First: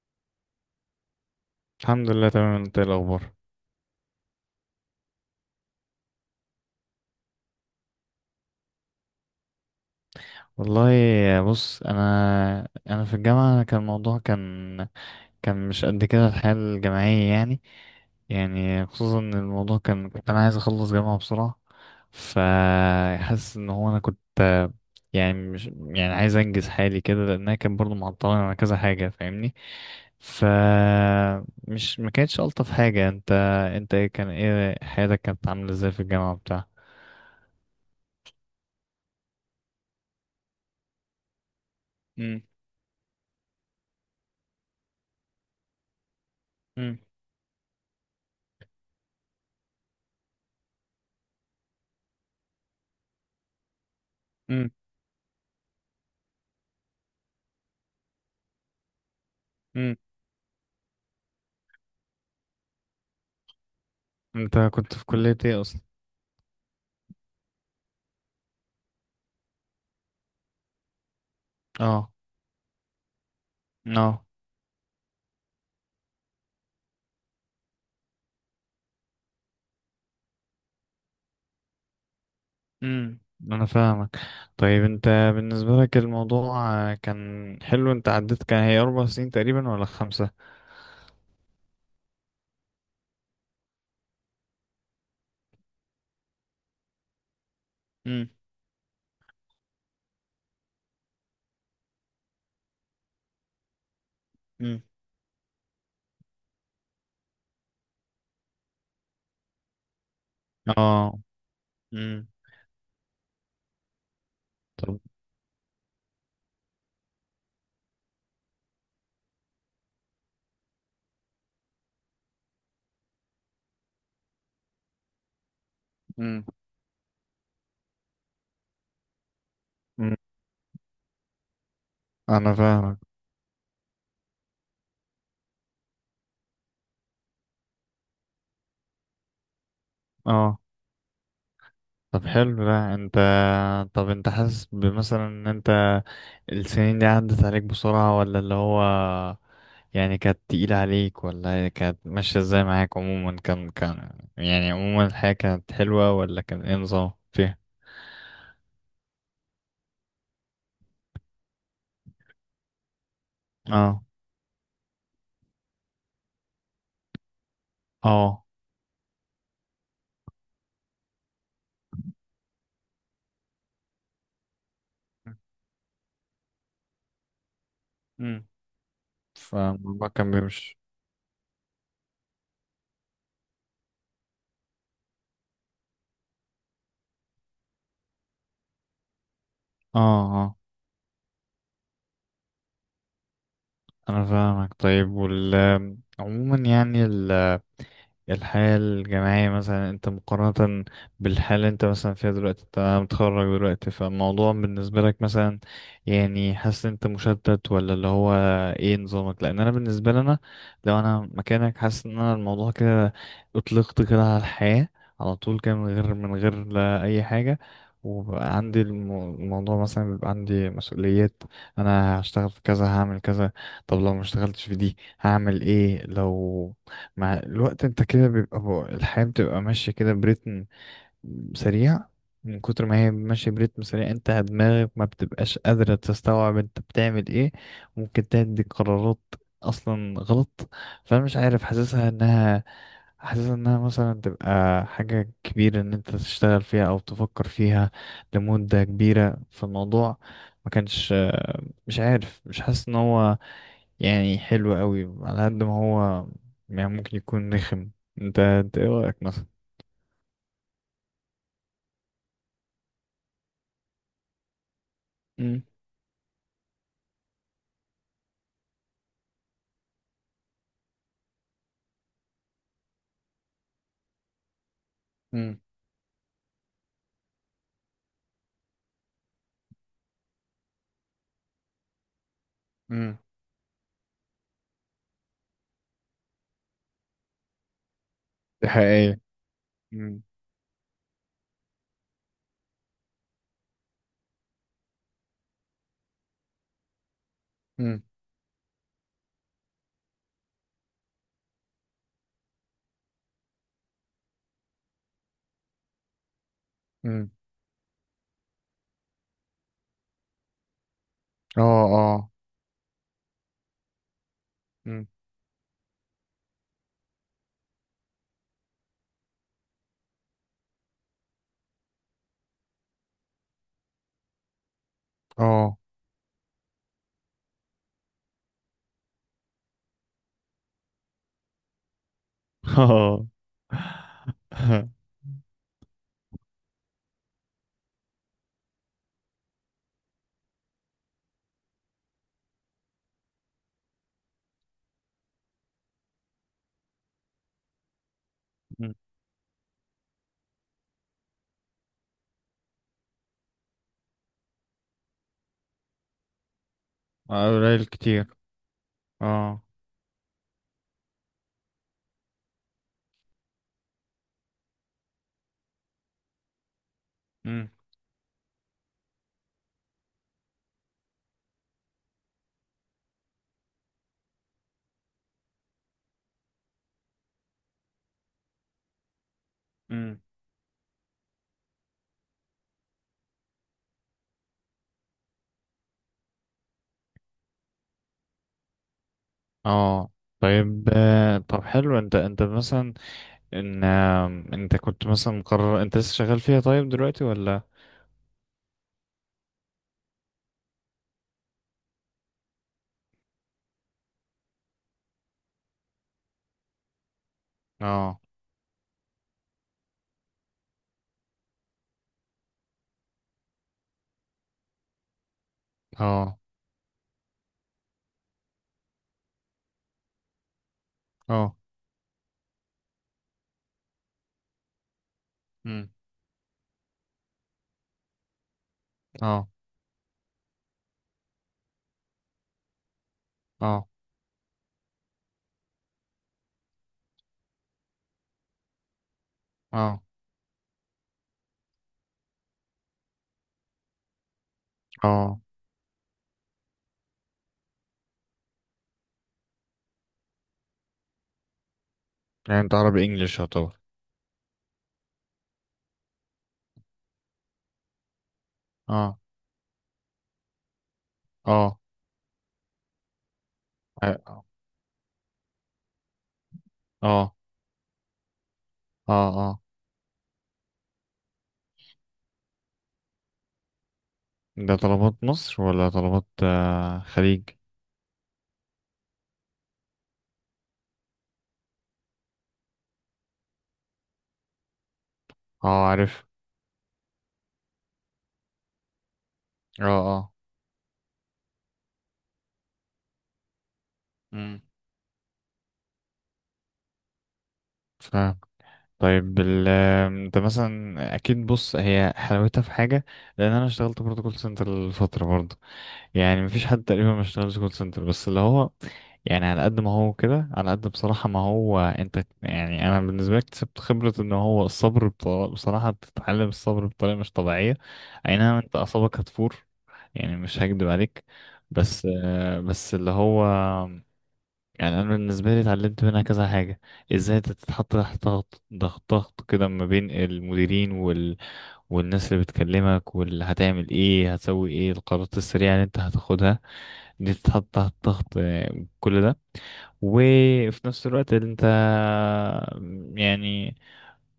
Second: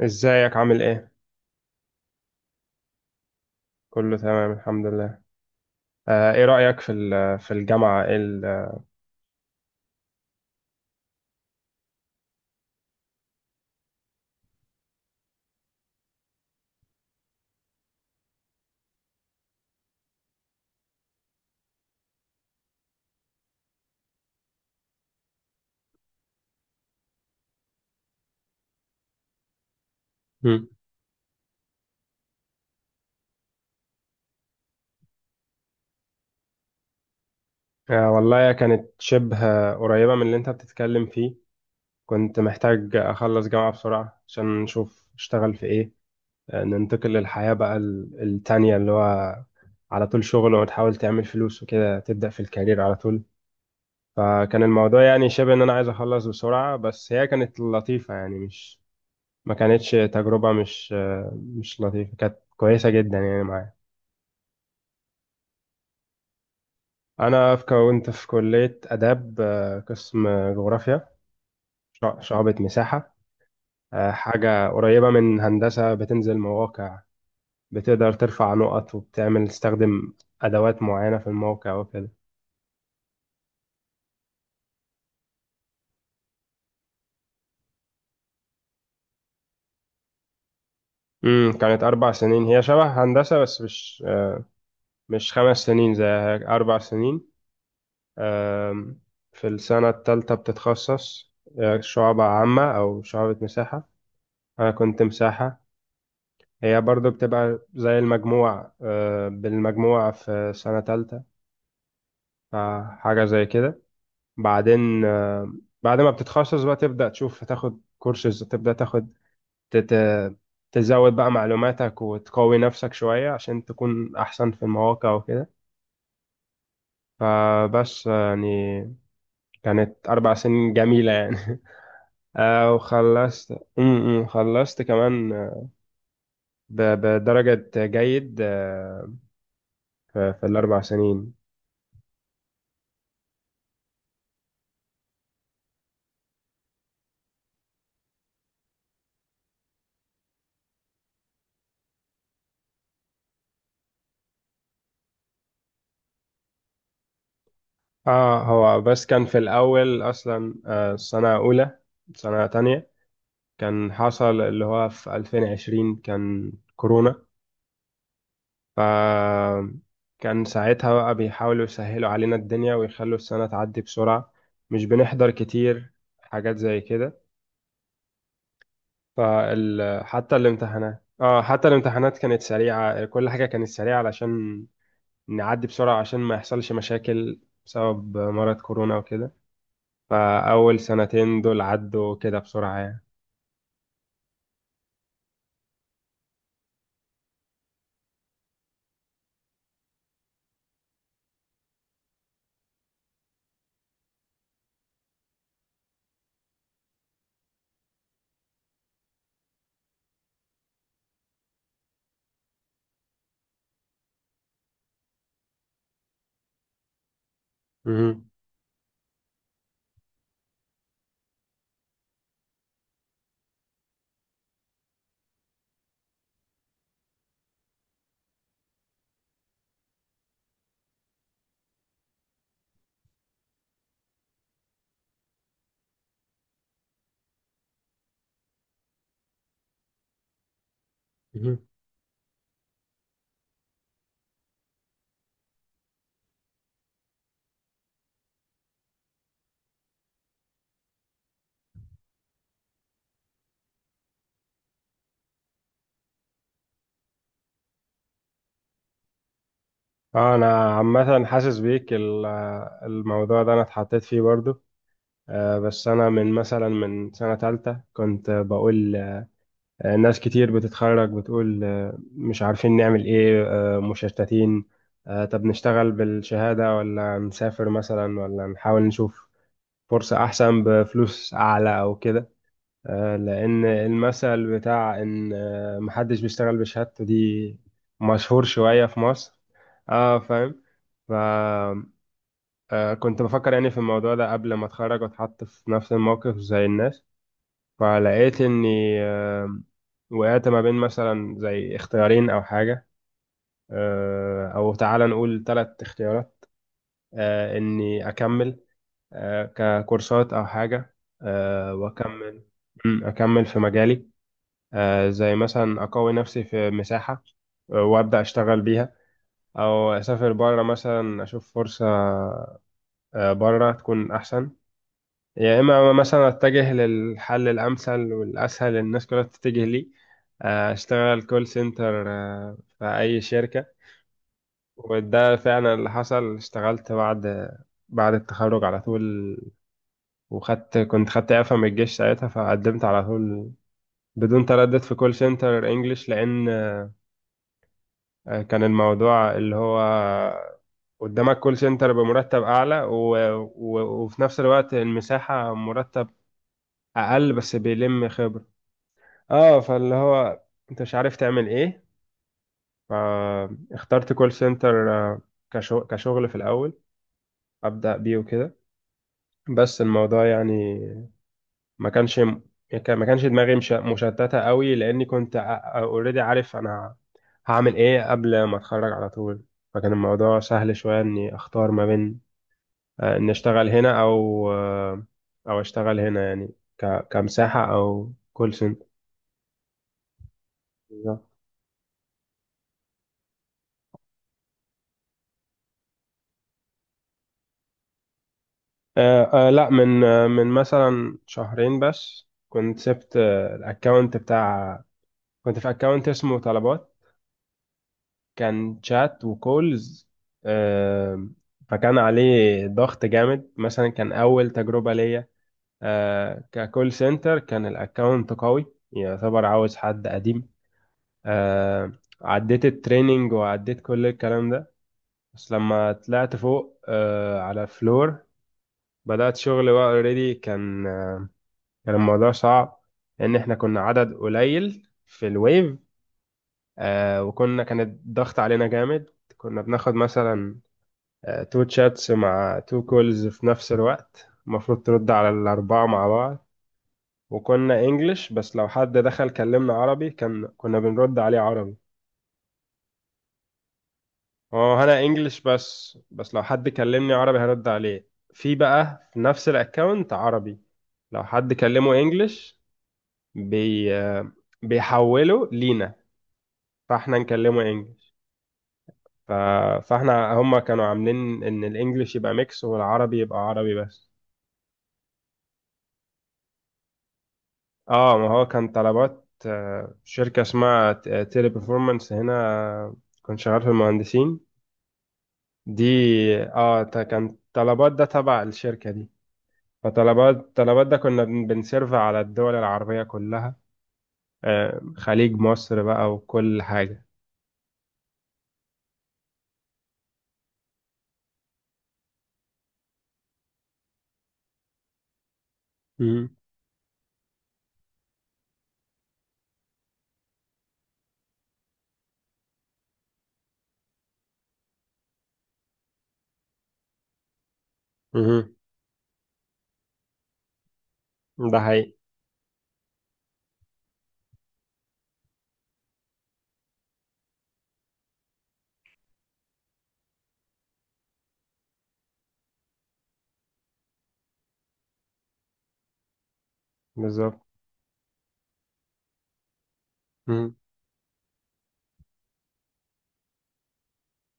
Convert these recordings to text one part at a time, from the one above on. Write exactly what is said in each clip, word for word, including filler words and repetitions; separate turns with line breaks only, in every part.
ازيك عامل ايه؟
الحمد لله، تمام. انت ايه الاخبار؟
كله تمام الحمد لله. آه ايه رأيك في ال- في الجامعة إيه ال-
والله، بص، انا انا في الجامعه كان الموضوع كان كان مش قد كده الحياه الجامعيه يعني يعني خصوصا ان الموضوع كان، كنت انا عايز اخلص جامعه بسرعه. فحاسس ان هو انا كنت يعني مش يعني عايز انجز حالي كده، لانها كان برضو معطلاني على كذا حاجه، فاهمني؟ ف
مم.
مش، ما كانتش الطف حاجه. انت، انت ايه كان ايه حياتك كانت عامله ازاي في الجامعه بتاع؟
آه والله كانت شبه قريبة من اللي انت بتتكلم فيه. كنت محتاج اخلص جامعة بسرعة عشان نشوف اشتغل في ايه. آه
امم
ننتقل للحياة بقى ال- التانية اللي هو على طول شغل وتحاول تعمل فلوس وكده تبدأ في الكارير على طول. فكان الموضوع يعني شبه ان انا عايز اخلص بسرعة، بس هي كانت لطيفة، يعني مش ما كانتش تجربة مش مش لطيفة، كانت كويسة جدا يعني معايا.
انت كنت في كلية ايه اصلا؟
أنا في كنت في كلية آداب، آه، قسم جغرافيا،
اه.
شع- شعبة مساحة. آه،
اه.
حاجة قريبة من هندسة، بتنزل مواقع، بتقدر ترفع نقط وبتعمل تستخدم أدوات معينة في الموقع وكده.
امم انا فاهمك. طيب، انت بالنسبة لك الموضوع آه، كان حلو؟ انت عديت، كان هي اربع سنين تقريبا ولا خمسة؟
امم، كانت أربع سنين، هي شبه هندسة بس مش آه، مش خمس سنين زي هيك، أربع سنين.
امم.
آم، في السنة التالتة بتتخصص، آه، شعبة عامة أو شعبة مساحة. أنا
امم.
كنت مساحة. هي برضو بتبقى زي المجموع، آه، بالمجموع في سنة
اه.
تالتة،
امم.
فحاجة زي كده.
طب.
بعدين آه، بعد ما بتتخصص بقى تبدأ تشوف تاخد كورسز، تبدأ تاخد تت- تزود بقى معلوماتك وتقوي نفسك شوية عشان تكون أحسن في المواقع وكده.
امم.
فبس آه، يعني كانت
مم.
أربع سنين جميلة يعني.
انا
آه،
فاهمك.
وخلصت، م- م، خلصت كمان، آه، ب- بدرجة جيد آه، في في
اه.
الأربع سنين.
طب حلو ده. انت، طب انت حاسس بمثلا ان انت السنين دي عدت عليك بسرعة، ولا اللي هو يعني كانت تقيلة عليك، ولا هي كانت ماشية ازاي معاك؟ عموما كان كان يعني عموما الحياة كانت حلوة، ولا كان ايه نظام فيها؟
اه، هو بس كان في الأول أصلا، آه، سنة أولى سنة تانية، كان
اه.
حصل اللي هو في ألفين وعشرين كان كورونا.
اه.
ف كان ساعتها بقى بيحاولوا يسهلوا علينا الدنيا، ويخلوا السنة تعدي بسرعة، مش بنحضر كتير، حاجات زي كده.
امم
فال
فالموضوع كان
حتى
بيمشي.
الامتحانات، اه حتى الامتحانات كانت سريعة، كل حاجة كانت سريعة علشان نعدي بسرعة عشان ما يحصلش مشاكل بسبب مرض كورونا وكده.
اه. اه.
فأول سنتين دول عدوا كده بسرعة يعني.
انا فاهمك. طيب، وال عموما، يعني الحياة الجامعية مثلا، انت مقارنة بالحالة اللي انت مثلا فيها دلوقتي، انت متخرج دلوقتي، فالموضوع بالنسبة لك مثلا، يعني حاسس ان انت مشتت، ولا اللي هو ايه نظامك؟ لان انا بالنسبة لي، انا لو انا مكانك حاسس ان انا الموضوع كده اطلقت كده على الحياة على طول كده، من غير من غير لا اي حاجة.
مهم.
وبقى عندي الم- الموضوع مثلا، بيبقى عندي مسؤوليات. انا هشتغل في كذا، هعمل كذا. طب لو ما اشتغلتش في دي هعمل ايه؟ لو مع الوقت انت كده بيبقى بو- الحياة بتبقى ماشية كده بريتم سريع. من كتر ما هي ماشية بريتم سريع انت دماغك ما بتبقاش قادرة تستوعب انت بتعمل ايه. ممكن تدي قرارات اصلا غلط. فانا مش
مهم.
عارف، حاسسها انها حاسسها انها مثلا تبقى حاجة كبيرة ان انت تشتغل فيها او تفكر فيها لمدة كبيرة في الموضوع. ما كانش، مش عارف، مش حاسس ان هو يعني حلو قوي، على قد ما هو يعني ممكن يكون رخم. انت انت ايه رأيك مثلا؟
اه، انا عامة حاسس بيك ال- الموضوع ده انا اتحطيت فيه برضو. آه،
مم.
بس انا من مثلا من سنة تالتة كنت بقول آه، ناس كتير بتتخرج بتقول آه، مش عارفين نعمل ايه، آه، مشتتين، آه، طب
مم.
نشتغل بالشهادة ولا نسافر مثلا ولا نحاول نشوف فرصة احسن بفلوس اعلى او كده. آه،
مم.
لأن المثل بتاع إن آه، محدش بيشتغل بشهادته دي مشهور
دي
شوية في
حقيقية.
مصر. اه
مم.
فاهم. ف آه، كنت بفكر يعني في الموضوع ده قبل ما اتخرج واتحط في نفس الموقف زي الناس،
مم.
فلقيت اني آه، وقعت ما بين مثلا زي اختيارين او حاجة، آه، او تعالى نقول ثلاث اختيارات.
مم.
آه، اني اكمل آه، ككورسات او حاجة،
اه.
آه،
اه.
واكمل مم، اكمل في مجالي،
مم.
آه، زي مثلا أقوي نفسي في مساحة، آه، وأبدأ أشتغل بيها، أو أسافر بره مثلا أشوف فرصة آه، بره تكون أحسن، يا
اه.
إما مثلا أتجه للحل الأمثل والأسهل الناس كلها تتجه ليه، آه، أشتغل كول سنتر في أي
اه.
شركة. وده فعلا اللي حصل، اشتغلت بعد بعد التخرج على طول، وخدت كنت خدت إعفاء من الجيش ساعتها، فقدمت على طول بدون تردد في كول سنتر انجلش، لان آه، كان
مم.
الموضوع اللي هو قدامك كول سنتر بمرتب أعلى، و... و... وفي نفس الوقت المساحة مرتب أقل بس
قليل
بيلم
كتير.
خبرة. اه،
اه.
فاللي هو انت مش عارف تعمل ايه، فاخترت كول سنتر، آه، كشغ... كشغل في الأول
مم.
أبدأ بيه وكده. بس الموضوع يعني ما كانش ما كانش دماغي مش... مشتتة قوي لأني كنت اوريدي عارف أنا هعمل ايه قبل ما اتخرج على طول. فكان
مم.
الموضوع سهل شوية اني اختار ما بين آه، إني أشتغل هنا أو آه، أو أشتغل هنا، يعني ك- كمساحة أو كول سنتر.
اه. طيب،
بالظبط.
آه، طب حلو. انت انت مثلا، ان آم، انت كنت مثلا مقرر، انت لسه شغال فيها طيب دلوقتي، ولا؟
آه، آه، لا، من آه، من مثلا شهرين بس كنت سبت آه، الأكاونت بتاع، كنت في أكاونت اسمه طلبات،
اه.
كان شات وكولز. آه، فكان عليه ضغط جامد، مثلا كان أول تجربة ليا
اه.
آه، ككول سنتر، كان الأكاونت قوي، يعتبر عاوز حد قديم.
اه.
آه، عديت التريننج وعديت كل الكلام ده، بس
امم.
لما طلعت فوق آه على الفلور بدأت
اه.
شغل بقى اوريدي، كان آه، كان الموضوع صعب لأن احنا كنا
اه.
عدد قليل في الويف. آه، وكنا كان الضغط علينا جامد، كنا بناخد
اه.
مثلا تو تشاتس مع تو كولز في نفس الوقت، المفروض ترد على
اه.
الأربعة مع بعض. وكنا انجلش بس لو حد دخل كلمنا عربي كان كنا بنرد عليه عربي.
يعني انت عربي انجليش يعتبر؟
اه انا انجلش بس بس لو حد كلمني عربي هرد عليه. في بقى
اه.
في نفس الاكونت عربي، لو حد
اه.
كلمه انجلش بي
اه.
بيحوله لينا، فاحنا
اه.
نكلمه انجلش. ف...
اه.
فاحنا هم كانوا عاملين ان الانجليش يبقى ميكس والعربي يبقى عربي بس.
ده طلبات مصر، ولا طلبات آه، خليج؟
اه، ما هو كان طلبات، آه، شركة اسمها تيلي performance هنا، آه، كنت شغال في المهندسين دي.
اه، عارف.
اه، تا- كان طلبات ده تبع الشركة دي.
اه. اه.
فطلبات طلبات ده كنا بن- بنسيرف على الدول العربية كلها،
امم.
آه، خليج مصر بقى وكل حاجة.
فاهم. طيب، ال- آم، انت مثلا اكيد بص، هي حلاوتها في حاجة، لان انا اشتغلت برضه كول سنتر لفتره برضه.
مهم.
يعني مفيش حد تقريبا ما اشتغلش كول سنتر، بس اللي هو يعني على قد ما هو كده، على قد بصراحة ما هو انت يعني، انا بالنسبة لي اكتسبت خبرة ان هو الصبر بطريقة. بصراحة بتتعلم الصبر بطريقة مش طبيعية. اي
مهم.
نعم انت اعصابك هتفور، يعني مش هكدب عليك.
ده حقيقي.
بس آه، بس اللي هو يعني انا بالنسبة لي اتعلمت منها كذا حاجة. ازاي انت تتحط تحت ضغط ضغط ضغط كده، ما بين المديرين وال... والناس اللي بتكلمك، واللي هتعمل ايه، هتسوي ايه، القرارات السريعة اللي انت هتاخدها،
بالظبط.
بتتحط تحت ضغط، كل ده.
مهم.
وفي نفس الوقت انت، يعني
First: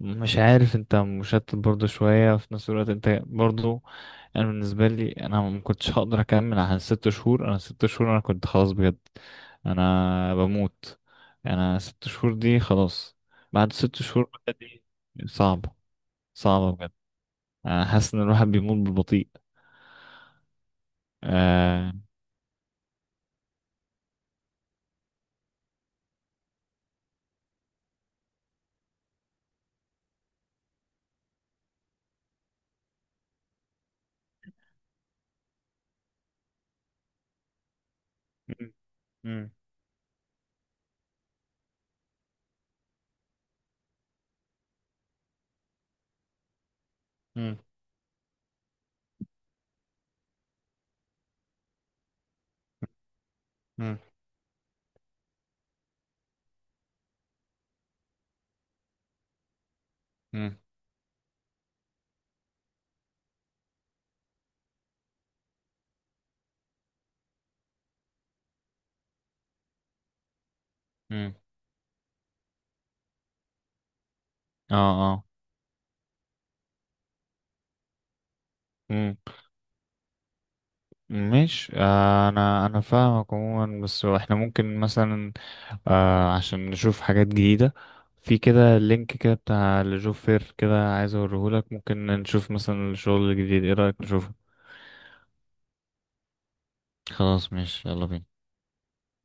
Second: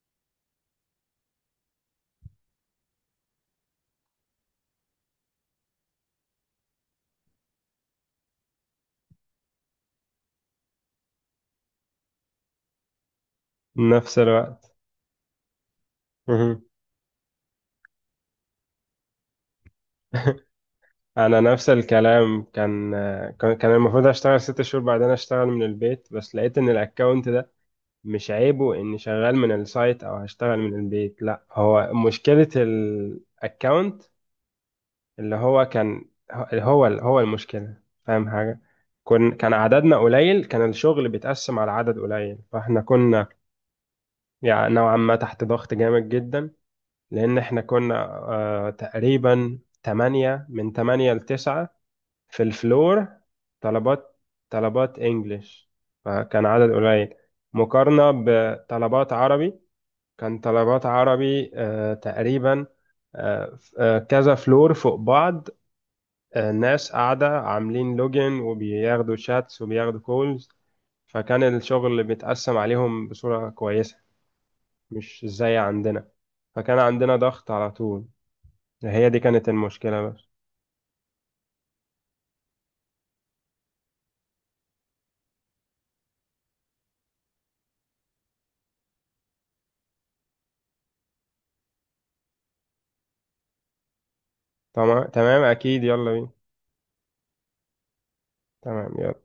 مش عارف، انت مشتت برضه شوية. في نفس الوقت انت برضه، انا بالنسبة لي، انا ما كنتش هقدر اكمل عن ست شهور. انا ست شهور انا كنت خلاص بجد، انا بموت. انا ست شهور دي خلاص. بعد ست
نفس
شهور بقى
الوقت.
دي صعبة.
مهم.
صعبة بجد. انا حاسس ان الواحد بيموت بالبطيء.
أنا نفس
آه.
الكلام، كان آه، كان كان المفروض أشتغل ست شهور بعدين أشتغل من البيت، بس لقيت إن الأكاونت ده مش عيبه إني شغال من السايت أو هشتغل من البيت، لأ هو مشكلة الأكاونت اللي هو كان هو هو المشكلة. فاهم حاجة؟
مم.
كن
مم.
كان عددنا قليل، كان الشغل بيتقسم على عدد قليل، فاحنا كنا يعني نوعا ما تحت ضغط جامد جدا. لأن
مم.
احنا كنا آه تقريبا تمانية، من تمانية لتسعة في الفلور،
مم.
طلبات، طلبات انجليش، فكان عدد قليل مقارنة بطلبات عربي. كان
مم.
طلبات عربي آه تقريبا آه، آه، كذا فلور فوق بعض، الناس قاعدة عاملين لوجن وبياخدوا شاتس وبياخدوا كولز،
مم.
فكان الشغل متقسم عليهم بصورة كويسة، مش
اه.
زي عندنا. فكان عندنا ضغط على طول، هي
مم.
دي كانت المشكلة بس.
مش آه، انا انا فاهمك عموما. بس احنا ممكن مثلا آه عشان نشوف حاجات جديدة في كده، لينك كده بتاع لجوب فير كده، عايز اوريهولك. ممكن نشوف مثلا الشغل الجديد، ايه رأيك نشوفه؟
تمام تمام، أكيد يلا بينا.
خلاص ماشي، يلا بينا.
تمام يلا.